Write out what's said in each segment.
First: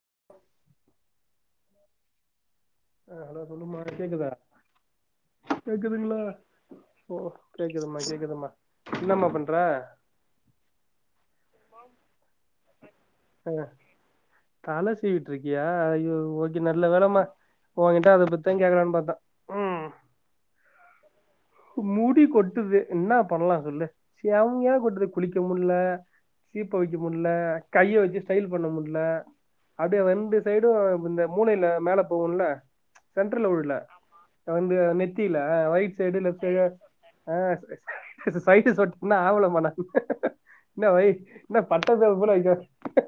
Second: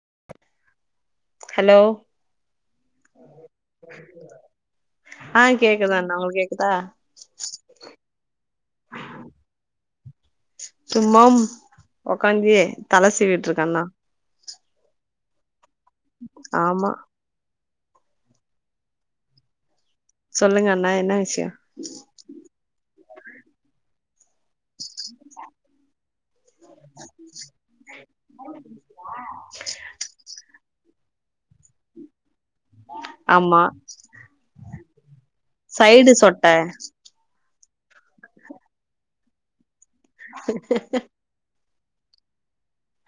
[inaudible] hello ஆ hello சொல்லுமா கேக்குதா ஆ கேக்குது அண்ணா கேக்குதுங்ளா உங்களுக்கு கேக்குதா ஓ கேக்குதும்மா கேக்குதும்மா என்னம்மா பண்ற சும்மாம் ஒக்காந்தி தலசீ ஆ தல சீவிட்ருக்கியா அய்யோ ஓகே நல்ல ஆமா வேலமா ஒங்கிட்ட அத பத்தா கேக்லான் பாத்த சொல்லுங்க அண்ணா என்ன விஷ்யோ முடி கொட்டுது என்ன பண்லா சொல்லு செம்மயா கொட்டுது குளிக்க முல்ல சீப்ப வெக்க முல்ல கைய வச்சு ஸ்டைல் பண்ண முல்ல அப்டியே வந்து சைடூ இந்த மூலையில மேல போகூல சென்டர்ல ஆமா உள்ல வந்து நெத்தில ரைட் சைடு லெஃப்ட் சைடு ஆ சைட்டு சொட் இன்னு ஆவளம்மா நா இன்ன வய் என்ன பட்டபேரு போல வக்க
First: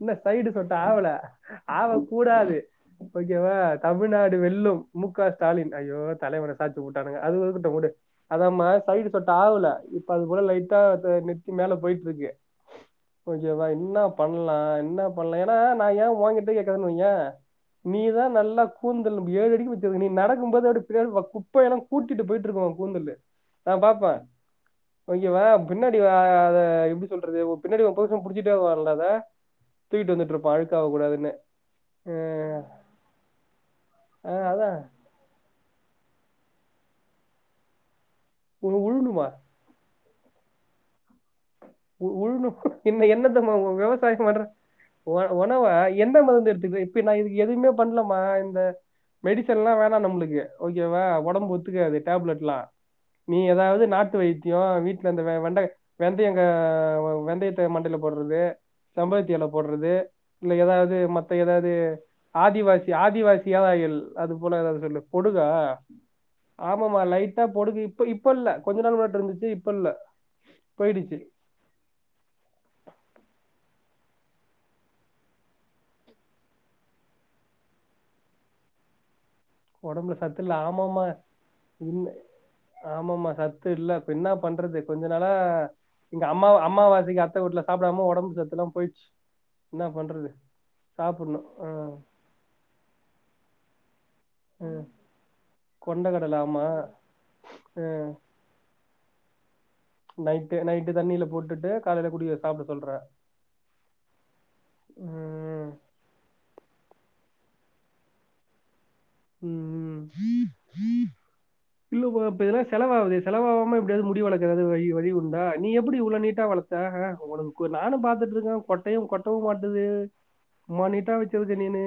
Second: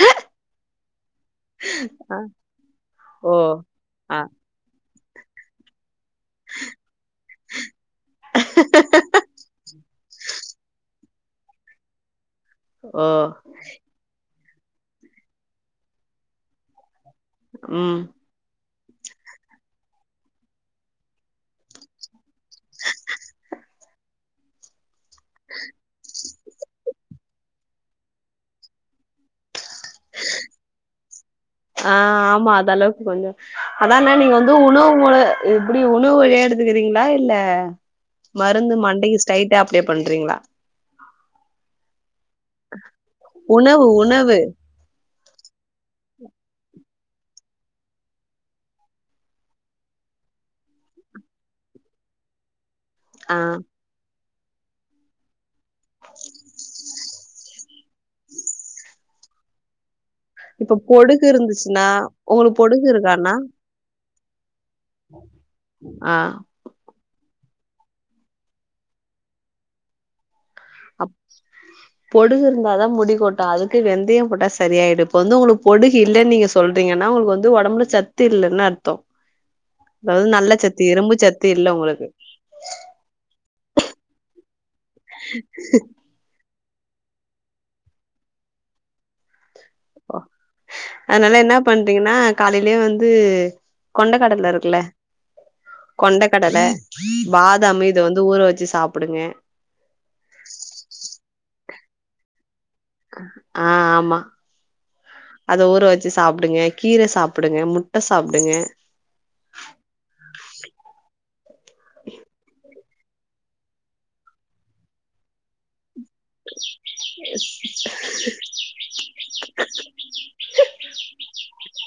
இன்னு சைடு சொட்ட ஆவல ஆவ ஆ கூடாது ஓ ஓகேவா ஆ தமிழ்நாடு வெல்லும் மு க ஸ்டாலின் ஐயோ தலைவர சாச்சு புட்டானுங்க அது வருது அத வுடு அதாமா சைடு சொட்ட ஆவல இப்ப அது போல லைட்டா நெத்தி மேல போயிட்ருக்கு ஓ கொஞ்சவா என்ன பண்லா என்ன பண்லா ஏனா நா யே ஓங்கிட்ட கேக்குரேனு வய்யே ம் நீதா நல்லா கூந்தல் ஏழடிக்கு வச்சுருக்க நீ நடக்கும்போதே அப்டியே குப்ப எல்லா கூட்டிட்டு போயி ட்ருக்கும் ஒ கூந்தலு நா பாப்ப ஓகேவா பின்னாடி அத எப் சொல்றது ஒ பின்னாடி ஒ புருச புடிச்சுட்டே வர்னு அத தூக்கிட்டு வந்துட்ருப்பா அழுக்காவ கூடாதுனு ஆ ஆமா அத அளவுக் கொஞ்சோ அதான்ன நீங்க அ வந்து அதா உணவு மொல எப்டி ஒணவு வழியா எடுத்துக்குறீங்களா இல்ல உ மருந்து மண்டைக்கி உழுணுமா ஸ்டைட் டா அப்டியே பண்றீங்ளா உ உழனு என்ன என்னத்தம்மா உ உணவு விவசாயோ உணவு பண்ற ஒ ஒணவ எந்த மருந்து எடுத்துக்கனு இப்ப நா இது எதுவுமே பண்லமா இந்த மெடிசன்லா வேணா நம்ளுக்கு ஓகேவா ஒடம்பு ஒத்துக்காது டேப்லெட்லா ஆ நீ ஏதாது நாட்டு வைத்தியோ வீட்லந்த வெண்ட வெந்தயோ கனா வெந்தயத்த மண்டைல போட்றது செம்பருத்தி எல போட்றது இல்ல இப்ப ஏதாது பொடுகு மத்த ஏதாது இருந்துச்சுன்னா உங்களுக்கு பொடுகு ஆதிவாசி இருக்கா அண்ணா ஆதிவாசி ஏர் ஆயில் அது போல ஏதாது சொல்லு பொடுகா ஆ ஆமமா லைட்டா பொடுகு இப்ப இப்போ இல்ல கொஞ்சோ நாள் முன்னாடி இருந்துச்சி இப்போ இல்ல போயிடுச்சி பொடுகு இருந்தாதா முடிக்கொட்டு அதுக்கு வெந்தயம் போட்ட சரியாயிடும் இப்போ வந்து ஒங்களுக்கு பொடுகு இல்ல நீங்க சொல்றீங்க ஆனா ஒங்களுக்கு வந்து ஒடம்புல சத்து இல்லனு அர்த்தோ உடம்புல அதாது நல்ல இல்ல சத்து ஆமாமா இரும்பு சத்து இல்ல ஒங்களுக்கு ஆமாமா சத்து இல்ல இப்ப என்னா பண்றது கொஞ்ச நாளா இங்க அம்மா அம்மாவாசைக்கு அத்த வீட்ல சாப்டாம ஒடம்பு சத்துலா போயிட்ச்சு என்ன பண்றது சாப்புட்ணு ஆ காலேலே வந்து கொண்டகடல இருக்குல ஆஹ் கொண்டக்கடலை கொண்டக்கடல ஆமா பாதாமு இது வந்து ஊற வச்சு சாப்புடுங்க நைட்டு நைட்டு தண்ணில போட்டுட்டு காலேல குடிக்கது சாப்ட சொல்ற ஆ ஆமா அத உம் ஊற வச்சு சாப்டுங்க கீர சாப்புடுங்க முட்ட சாப்டுங்க உம் இல்லமா இப்ப இதெல்லா செலவாவுதே செல வாவாம எப்டியாது முடி வளக்குறது வழி வழி உண்டா நீ எப்டி இவ்ளோ நீ ட்டா வளத்த அ ஒனக்கு நானு பாத்துட்ருக்க கொட்டையு கொட்டவு மாட்டுது மண்ணிட்டா வச்சிருது நீனு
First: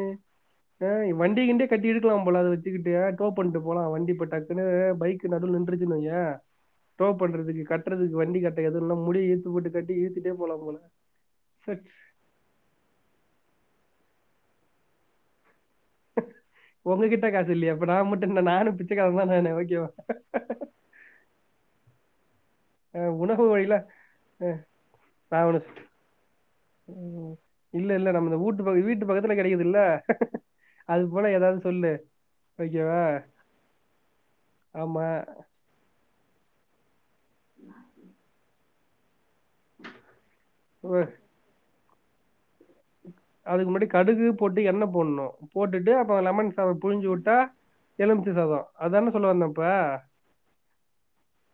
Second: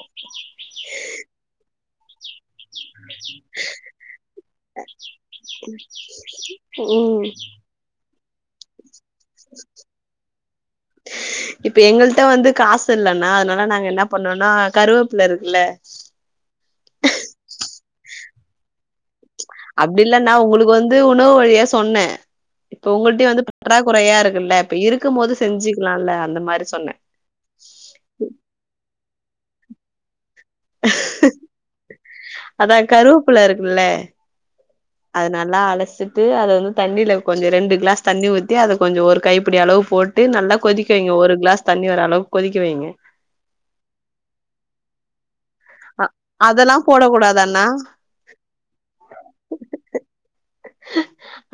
அ வண்டியகின்டிய கட்டி இழுக்கலா போல அத வச்சுக்கிட்டு டோ பண்ட்டு போலா வண்டி பெட்டா சிலது பைக்கு நடுவுல நின்றுச்சுனு வையே டோ ம் பண்றதுக்கு க கட்றதுக்கு வண்டி கட்ட எதுன்னா முடிய இழுத்துபோட்டு கட்டி இழுத்துட்டே போலாம் போல இப்ப சரி எங்கள்ட்ட வந்து காசு இல்லனா அதனால நாங்க என்ன பண்ணோனா கருவேப்புல இருக்குல உங்ககிட்ட காசு இல்லையா அப்ப நா மட்டு என்ன நானு பிச்சக்காரந்தான என ஓகே வா அப்டி இல்லன்னா உங்களுக்கு வந் து உணவு வழியா சொன்னே இப்ப ஆ, உங்கள்ட்டயு வந்து உணவு வழியில பற்றாக்குறையா இருக்குல்ல இப்ப இருக்கும் போது நான் உனக்கு செஞ்சிக்கலால அந்த மாரி சொன்ன ம் இல்ல இல்ல நம்ம இந்த வூட்டு பக்க வீட்டு பக்கத்துல கெடைக்குது இல்ல அது போல எதாது சொல்லு அதா ஓகே வா அது நல்லா அலசிட்டு அத வந்து தண்ணில கொஞ்சோ ரெண்டு கிளாஸ் தண்ணி ஊத்தி அத கொஞ்ச ஒரு கை ப்படி அளவு போட்டு நல்லா கொதிக்க ஒ- வைங்க ஒரு கிளாஸ் தண்ணி வர அளவுக்கு கொதிக்க வைங்க அதுக்கு முன்னாடி கடுகு போட்டு எண்ணெ போனு போட்டுட்டு அ அப்பற லெமன் சாத அதெல்லா புழிஞ்சு போடக் வுட்டா கூடாதாண்ணா எலுமிச்ச சாதோ அதான சொல்ல வந்த இப்ப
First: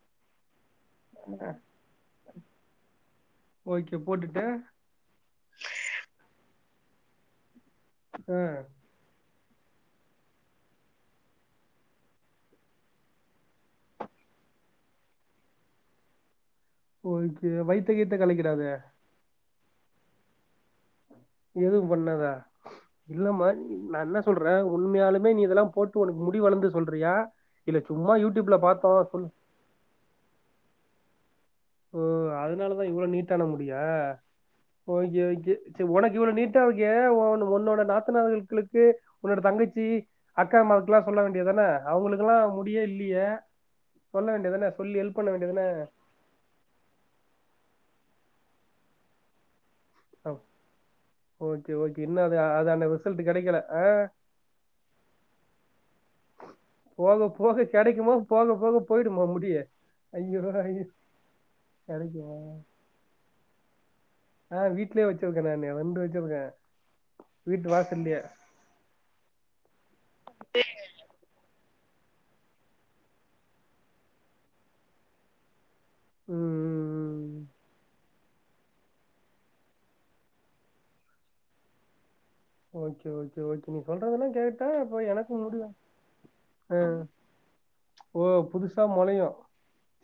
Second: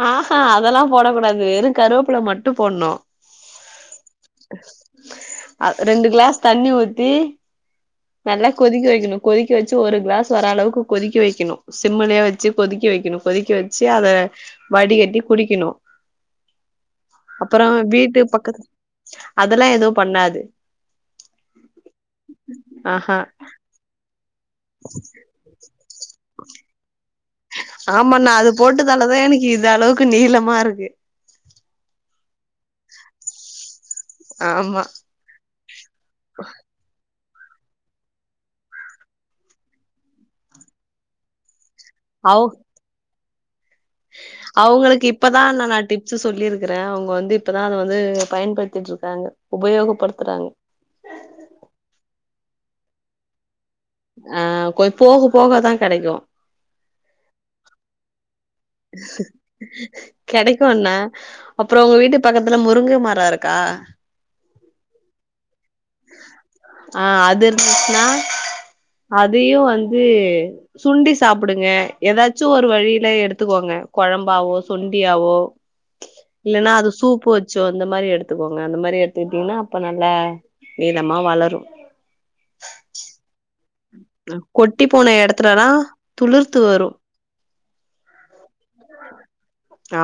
ஆஹா அதெல்லா போட கூடாது வெறு கருவேப்புல மட்டு போடுணு ஓகே போட்டுட்டு அ ரெண்டு கிளாஸ் தண்ணி ஊத்தி நல்லா ஆஹ் கொதிக்க வெக்கணு கொதிக்க வெச்சு ஒரு கிளாஸ் வர அளவுக்கு கொதிக்க வெக்கணு சிம்மலயே வச்சி கொதிக்க வெக்கணு கொதிக்க வெ ச்சு அத வடிகட்டி குடிக்கணு ஓகே அப்பற வயித்த கீத்த வீட்டு பக்கத் கலக்கிடாத அதெல்லா எது பண்ணாது எதும் பண்ணாதா ஆஹா இல்லமா நா என்ன சொல்றே உண்மையாலுமே நீ இதெலா போட் டு உனக்கு முடி வளந்து சொல்றியா இல்ல சும்மா ஆமா நா அது யூடியூப்ல பார்த்தோம் போட்டதாலதா சொல்லு எனக்கு இத அளவுக்கு நீளமா இருக்கு ஓ அதுனால தா இவ்ள நீட்டான முடியா ஆமா ஓகே ஓகே செ உனக்கு இவ்ள நீட்டா இருக்கே உன் உன்னோட நாத்தனாகளுக்கு உன்னோட தங்கச்சி அக்கா மாருக்கெல்லா சொல்ல வேண்டியதான அவங்களுக்கெல்லா அவ் முடியே இல்லயே சொல்ல வேண்டிதான சொல்லி ஹெல்ப் பண்ண வேண்டிதான சொல்லிருக்கறே அவங்க வந்து இப்பதா அத வந்து பயன்படுத்திட்ருக்காங்க உபயோகப்படுத் ஆ ஓகே ஓகே இன்னு அது அந்த ரிசல்ட் கெடைக்கல ஆ கொ போக போகதா கெடைக்கு போக போக கெடைக்குமா ஐயோ கெடைக்கு ஐயோ அண்ணா அப்பற உங்க வீட்டு கிடைக்குமா பக்கத்துல முருங்க மரோ இருக் கா ஆ வீட்லயே வெச்சுருக்கே நானு ரெண்டு வெச்சுருக்கே ஆ வீட்டு வாசல்லயே அதயும் வந்து சுண்டி சாப்புடுங்க எதாச்சு ஒரு வழில எடுத் துக்கோங்க கொழம்பாவோ சுண்டியாவோ இல்லனா அது சூப்பு வ ம் ச்சோ அந்த மாரி எடுத்துக்கோங்க அந்த மாரி எடுத்துக்கிட்டிங்னா அப்ப நல்லா நீளமா வளரு ஓகே ஓகே ஓகே நீ சொல்றதெல்லா கேட்டா கொட்டி அப்ப போன எனக்கு முடி எடத்துலல்லா வ துளிர்த்து ஆ வரு ஓ புதுசா மொளையு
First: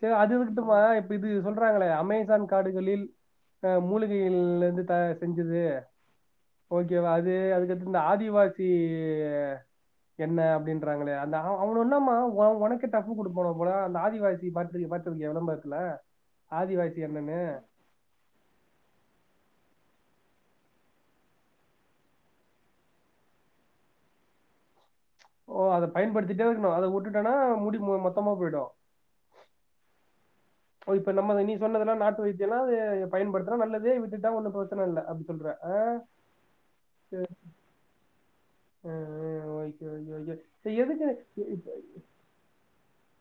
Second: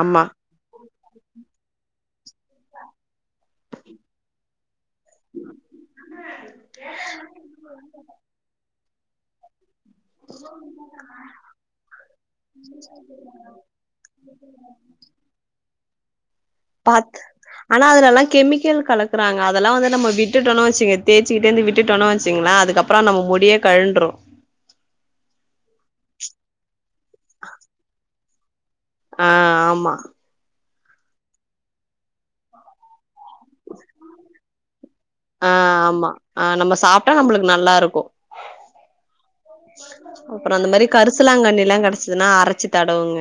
செரி அது எதுக் குமா இப்ப இது சொல்றாங்களே அமேசான் காடுகளில் அ மூலிகையில் இருந்து தயார் செஞ்சது ஓகேவா அது அதுக்கடுத்து இந்த ஆதிவாசி எண்ணெ அப்டின்றாங்களே அந்த அவங்க என்னமா ஒ ஒனக்கே டஃப்பு குடுப்பானுக போல அந்த ஆதிவாசி பாத் பா த்திருக்கியா விளம்பரத்துல ஆதிவாசி பாத் எண்ணென்னு ஆனா அது எல்லா கெமிக்கல் கலக்குறாங்க அதெல்லா வந்து நம்ம விட்டுட்டோனா வெச்சிக தேசிக்கிட்டே இந்து விட்டுட்டோனா வெச்சிக்கங்களா அதுக்கப் அப்றோ நம்ம முடியே கழன்று ஓ அத பயன்படுத்திட்டே இருக்கணு அத விட்டுட்டேனா முடி மொத்தமா போயிடு ஆ ஆமா ஓ இப்ப நம்ம நீ சொன்னதெல்லா நாட்டு வைத்தியம்னா அது பயன்டுத்துனா நல்லது விட்டுட்டா ஒன்னு பிரச்சன இல்ல அப்டி ஆ ஆமா ஆ நம்ம சாப்டா நம்மளுக்கு நல்லா இருக்கு ஓகே ஓகே ஓகே அப்றோ இந்த சரி, மாரி எதுக்கு இப்ப கரிசலாங்கண்ணிலா கடைச்சிதுன்னா அரைச்சி தடவுங்க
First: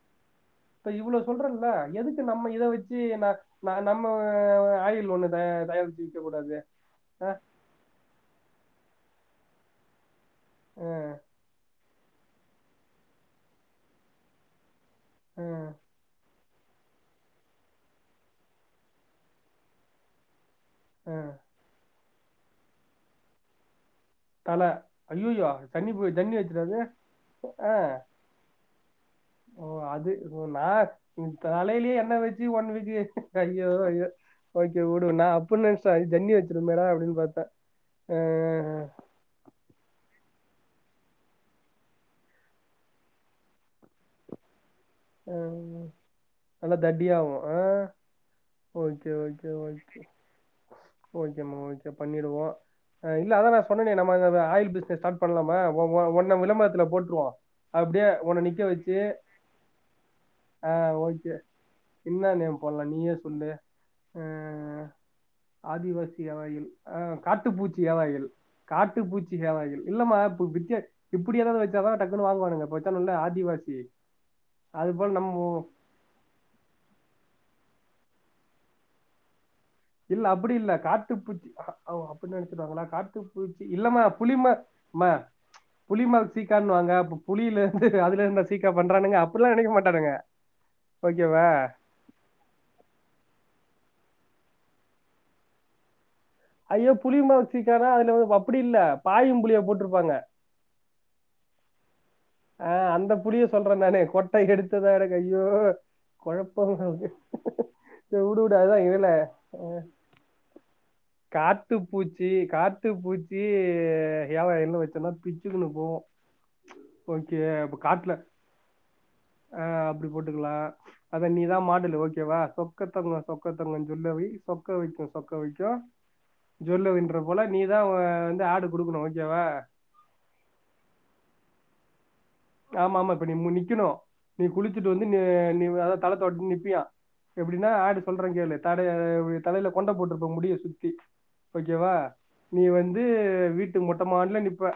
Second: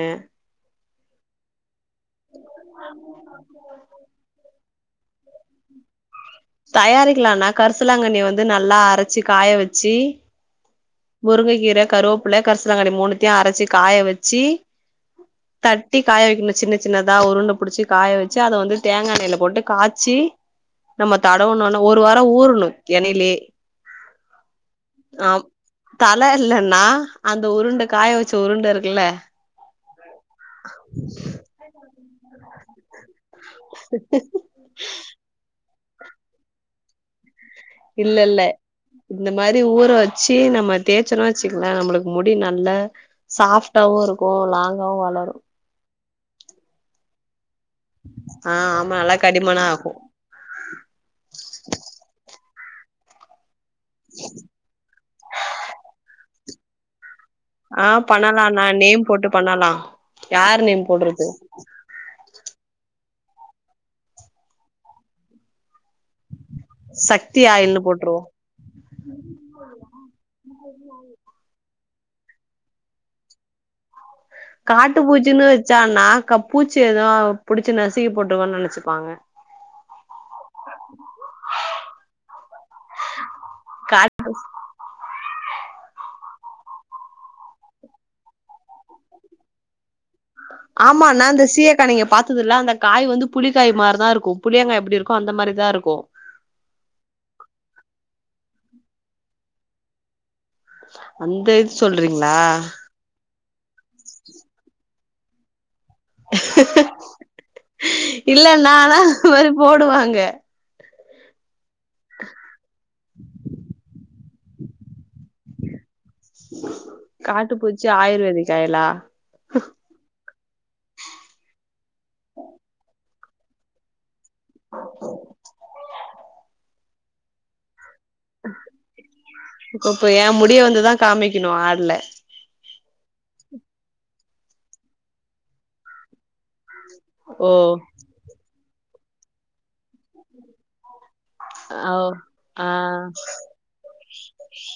இப்ப இவ்ளோ சொல்றல்ல எதுக்கு நம்ம இத வெச்சி நா நா நம்ம ஆயில் ஒன்னு தயா தயாரிச்சி விப் தயாரிக்கலாண்ணா கரிசலாங்கண்ணிய வந்து நல்லா அரைச்சி காய வெச்சி முருங்கக்கீர கருவேப்பில கருசலாங்கண்ணி மூணுத்தையு அரச்சி காய வெச்சி அஹ் தட்டி காய வெக்கணு சின்ன சின்னதா உருண்ட புடுச்சி காய வெச்சி அத வந்து தேங்கா எண்ணெயில போட்டு காய்சி நம்ம அஹ் தடவுனோன்னா ஒரு வாரோ ஊறனு எண்ணெய்லையே தல அய்யய்யோ தல இல்ல அண்ணா அந்த உருண்ட காய வெச்ச உருண்ட இருக்குல்ல ஓ அது ஓ நா என் தலையிலயே என்ன வெச்சி ஒன் வீக்கு ஐயோ ஐயோ ஓகே உடு நா அப்டினு நெனைச்சே அது ஜென்னி வெச்சிரு மேடா அப்டின்னு பாத்தே இல்லல்ல இந்த மாரி ஊற வெச்சி நம்ம தேய்ச்சோனு வெச்சிக்கோங்கலே நம்மளுக்கு முடி நல்ல சாஃப்டாவு இருக்கு லாங்காவு வளரு அஹ் நல்லா தடியாவு ஆ ஆ ஆமா ஓகே நல்லா ஓகே கடிமனா ஆகு ஓகே ஓகேமா ஓகே பண்ணிடுவோ இல்ல அதா நா சொன்னனே நம்ம இதா இதா ஆயில் பிசினஸ் ஸ்டார்ட் பண்ணலாமா ஓ ஓ ஒன்ன விளம்பரத்துல போட்ருவோ ஆ அப்டியே உன்ன பண்ணலா நிக்க நா வச்சு நேம் போட்டு பண்ணலா யார் ஆ நேம் போடுறது ஓகே இன்னா நேம் போட்லா நீயே சொல்லு ஆ ஆதிவாசி ஹேர் ஆயில் சக்தி காட்டுப்பூச்சி ஆயில்னு ஹேர் போட்ருவோ ஆயில் காட்டுப்பூச்சி ஹேர் ஆயில் இல்லமா இப்ப வித்திய இப்டி ஏதாது வெச்சாதா டக்குன்னு வாங்குவானுங்க இப்ப வெச்சானுங்கல்ல ஆதிவாசி அது காட்டு போல பூச்சின்னு நம்மோ வெச்சானா பூச்சி எதனா புடிச்சு நசுக்கி போட்டிருக்கோன்னு நெனைச்சுப்பாங்க இல்ல அப்புடி இல்ல காட்டு பூச்சி ஓ அப்புடி நெனைச்சிடுவாங்ளா காட்டு பூச்சி இல்லாம காட் புளிமா மா புலிமார் சீக்கான்னுவாங்க அப்ப புலில இருந்து அதுல இருந்தா சீக்கா பண்றானுங்க அப்பட்லா நெனைக்க மாட்டானுங்க ஆமா நா அந்த ஓகேவா சீயக்க நீங்க பாத் ததில்ல அந்த காய் வந்து புளிக்காய் மாரிதா இருக்கு புளியங்காய் எப்டி இருக்கு அந்த மாரிதா இருக்கு ஐயோ புலிய மார் சீயக்கானா அதுல வா அப்டி இல்ல பாயும் புலியா போட்டிருப்பாங்க அந்த இது சொல்றீங்ளா ஆ அந்த புலிய சொல்ற நானு கொட்ட எடுத்ததா எடுக் ஐய்யோ கொழப்பமா அவுது சேர் உடு உடு அதுதா இதுல தாங்க காட்டு பூச்சி காட்டு பூச்சி ஹேர் ஆயில் வெச்சோனா பிச்சினு போவோ காட்டுப்பூச்சி ஆயுர்வேதிக் ஆயிலா ஆ அப்டி போட்டுக்லா அத நீதா மாடலு ஓகேவா சொக்கத்தங்கோ சொக்கத்தங்கோ ஜுவல்லரி சொக்க வைக்கு சொக்க வைக்கு ஜுவல்லரின்றது போல நீதா வந்து ஆடு குடுக்கணு ஓகேவா இப்ப ஏ முடிய வந்துதுதா காமிக்கணு ஆடுல ஆமா ஆமா இப்ப நீ நிக்கணு நீ குளிச்சுட்டு வந்து நீ நீ அத தல தொவத்திகிட்டு நிப்பியா ஓ எப்படின்னா ஆடு சொல்றே கேளு தடைய தலையில கொண்ட போட்டுக்கோ முடிய சுத்தி ஓகேவா ஓ நீ ஆ வந்து வீட்டு மொட்டைமாடில நிப்ப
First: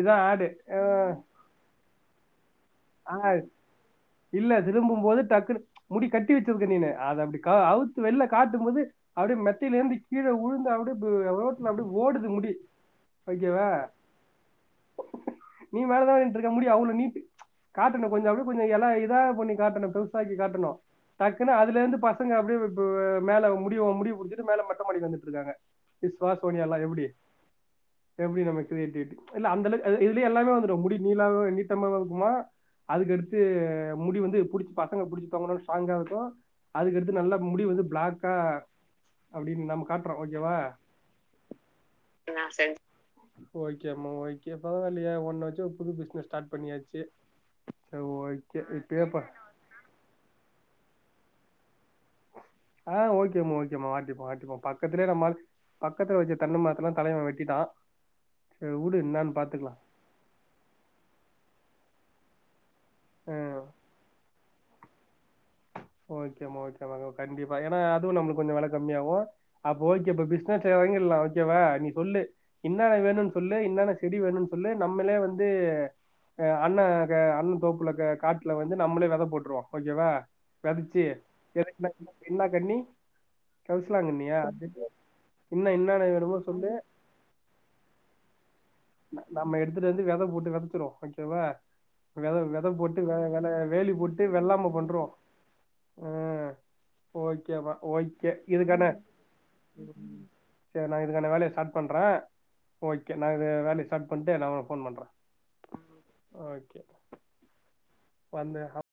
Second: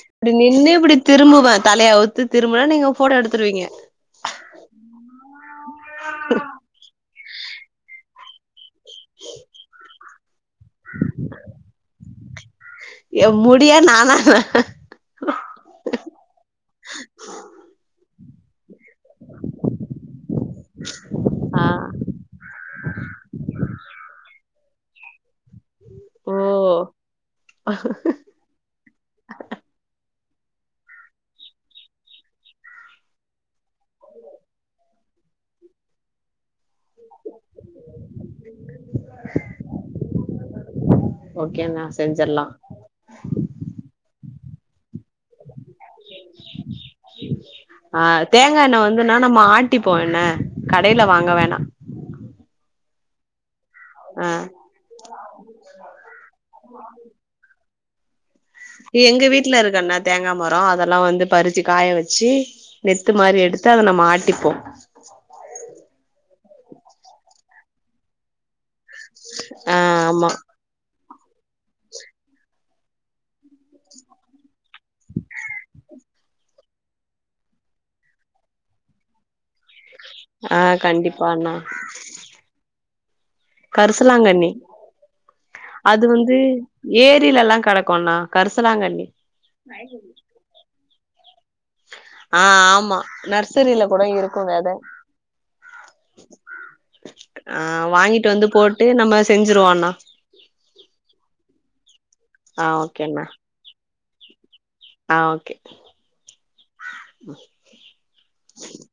இதான் இப்படி ஆடு நின்னு இப்படி திரும்புவே தலையா அவுத்து திரும்பனா நீங்க ஃபோட்டோ நாங்கள் எடுத்துருவீங்க இல்ல திரும்பும் போது டக்குனு முடி கட்டி வச்சிருக்க நீனு அத அப்படி அவுத்து வெள்ல காட்டும் போது அப்டி மெத்தில ஏந்தி கீழ உழுந்து அப்படிய ரோட்டல அப்பிடியே ஓடுது முடி எ ஓகேவா முடிய நானா நீ மேலதானின்ட்ருக்க முடி அவ்ளோ நீட்டு காட்டணு கொஞ்ச அப்டி கொஞ்ச எல இதா பண்ணி காட்டணு பெருசாக்கி காட்டணு டக்குன்னு ஆ அதுல இருந்து பசங்க அப்டி [unintelligible] மேல முடியு ஓ முடிய புடிச்சிட்டு மேல மெட்ட மாடிக்கு வந்துட்ருக்காங்க விஷ்வா ஓ சோனியா லா எப்டி எப்டி நம்ம க்ரியேட்டிவிட்டி இல்ல அந்தளவுக் இ இதுலயே எல்லாமே வந்துடு முடி நீளாவா நீட்டமாவா இருக்குமா அதுக்கடுத்து முடி வந்து புடிச்சு பசங்க புடிச்சுபாங்கனு ஒரு ஸ்ட்ராங்காவட்டு அதுக்கடுத்து நல்ல முடி வந்து பிளாக்கா அப்டின் நம் காட்றோ ஓகேவா ஓகேங்க செஞ்சிர்லா ஓகே அம்மு ஓகே பரவாலியே ஒண்ண வச்சு ஒரு புது பிசினஸ் ஸ்டார்ட் பண்ணியாச்சு ஆ சரி ஓகே தேங்காய் எண்ண இப்பயே வந்துன்னா ப நம்ம ஆட்டிப்போ என்ன கடைல வாங்க வேணா ஆ ஓகே அம்மு ஓகே அம்மு ஆட்டிப்போ ஆ ஆட்டிப்போ பக்கத்லே நம்ம ஆள் பக்கதுல வச்ச தென்ன மரத்த எல்லா தலைவ வெட்டிடா இ எங்க வீட்ல இருக்கு அண்ணாத் தேங்கா மரோ அதெல்லா வந்து பறிச்சு காய வச்சு நெத்து ஆ மாரி எடுத்து அத நம்ம ஆட்டிப்போ [inaudible] ஓகே மா ஓகே மா கண்டிப்பா ஏனா அதுவு நம்ளுக்கு கொஞ்சோ வெல கம்மியாகு ஆ அப்ப ஓகே ஆமா பப்பிஸ் என்ன அத்த வாங்கிர்லா ஓகேவா நீ சொல்லு இன்னன்ன வேணு சொல்லு இன்னென்ன செடி வேணு சொல்லு நம்ளே வந்து எ அண்ண க அண்ண தோப்ல க காட்ல வந்து நம்ளே வெத போட்ருவோ ஓகே வா ஆ கடிச்சி கண்டிப்பா அண்ணா [unintelligible] என்ன கண்ணி கரிசலாகண்ணியா கரிசலாங்கண்ணி இன்ன இன்னென்ன வேணுமோ சொல்லு ஏரிலெல்லா கடக்குணா கரிசலாங்கண்ணி ந நம்ம எடுத்துட்டு வந்து வெத போட்டு வெதச்சிருவோ ஓகேவா வெத ஆ வெத ஆமா போட்டு வேல வேல நர்சரில வேலி கூட போட்டு இருக்கு வெள்ளாம வெத பண்றோ ஆ ஆ ஓகேமா வாங்கிட்டு ஓகே வந்து போட்டு இதுகன நம்ம செஞ்சிருவோ அண்ணா செர் நா இதுக்கான வேலய நா ஸ்டாட் பண்ற ஆ ஓகே அண்ணா நா இது வேலய ஸ்டாட் பண்ட்டு நா உ ஆ ஓகே வந்து ஹப்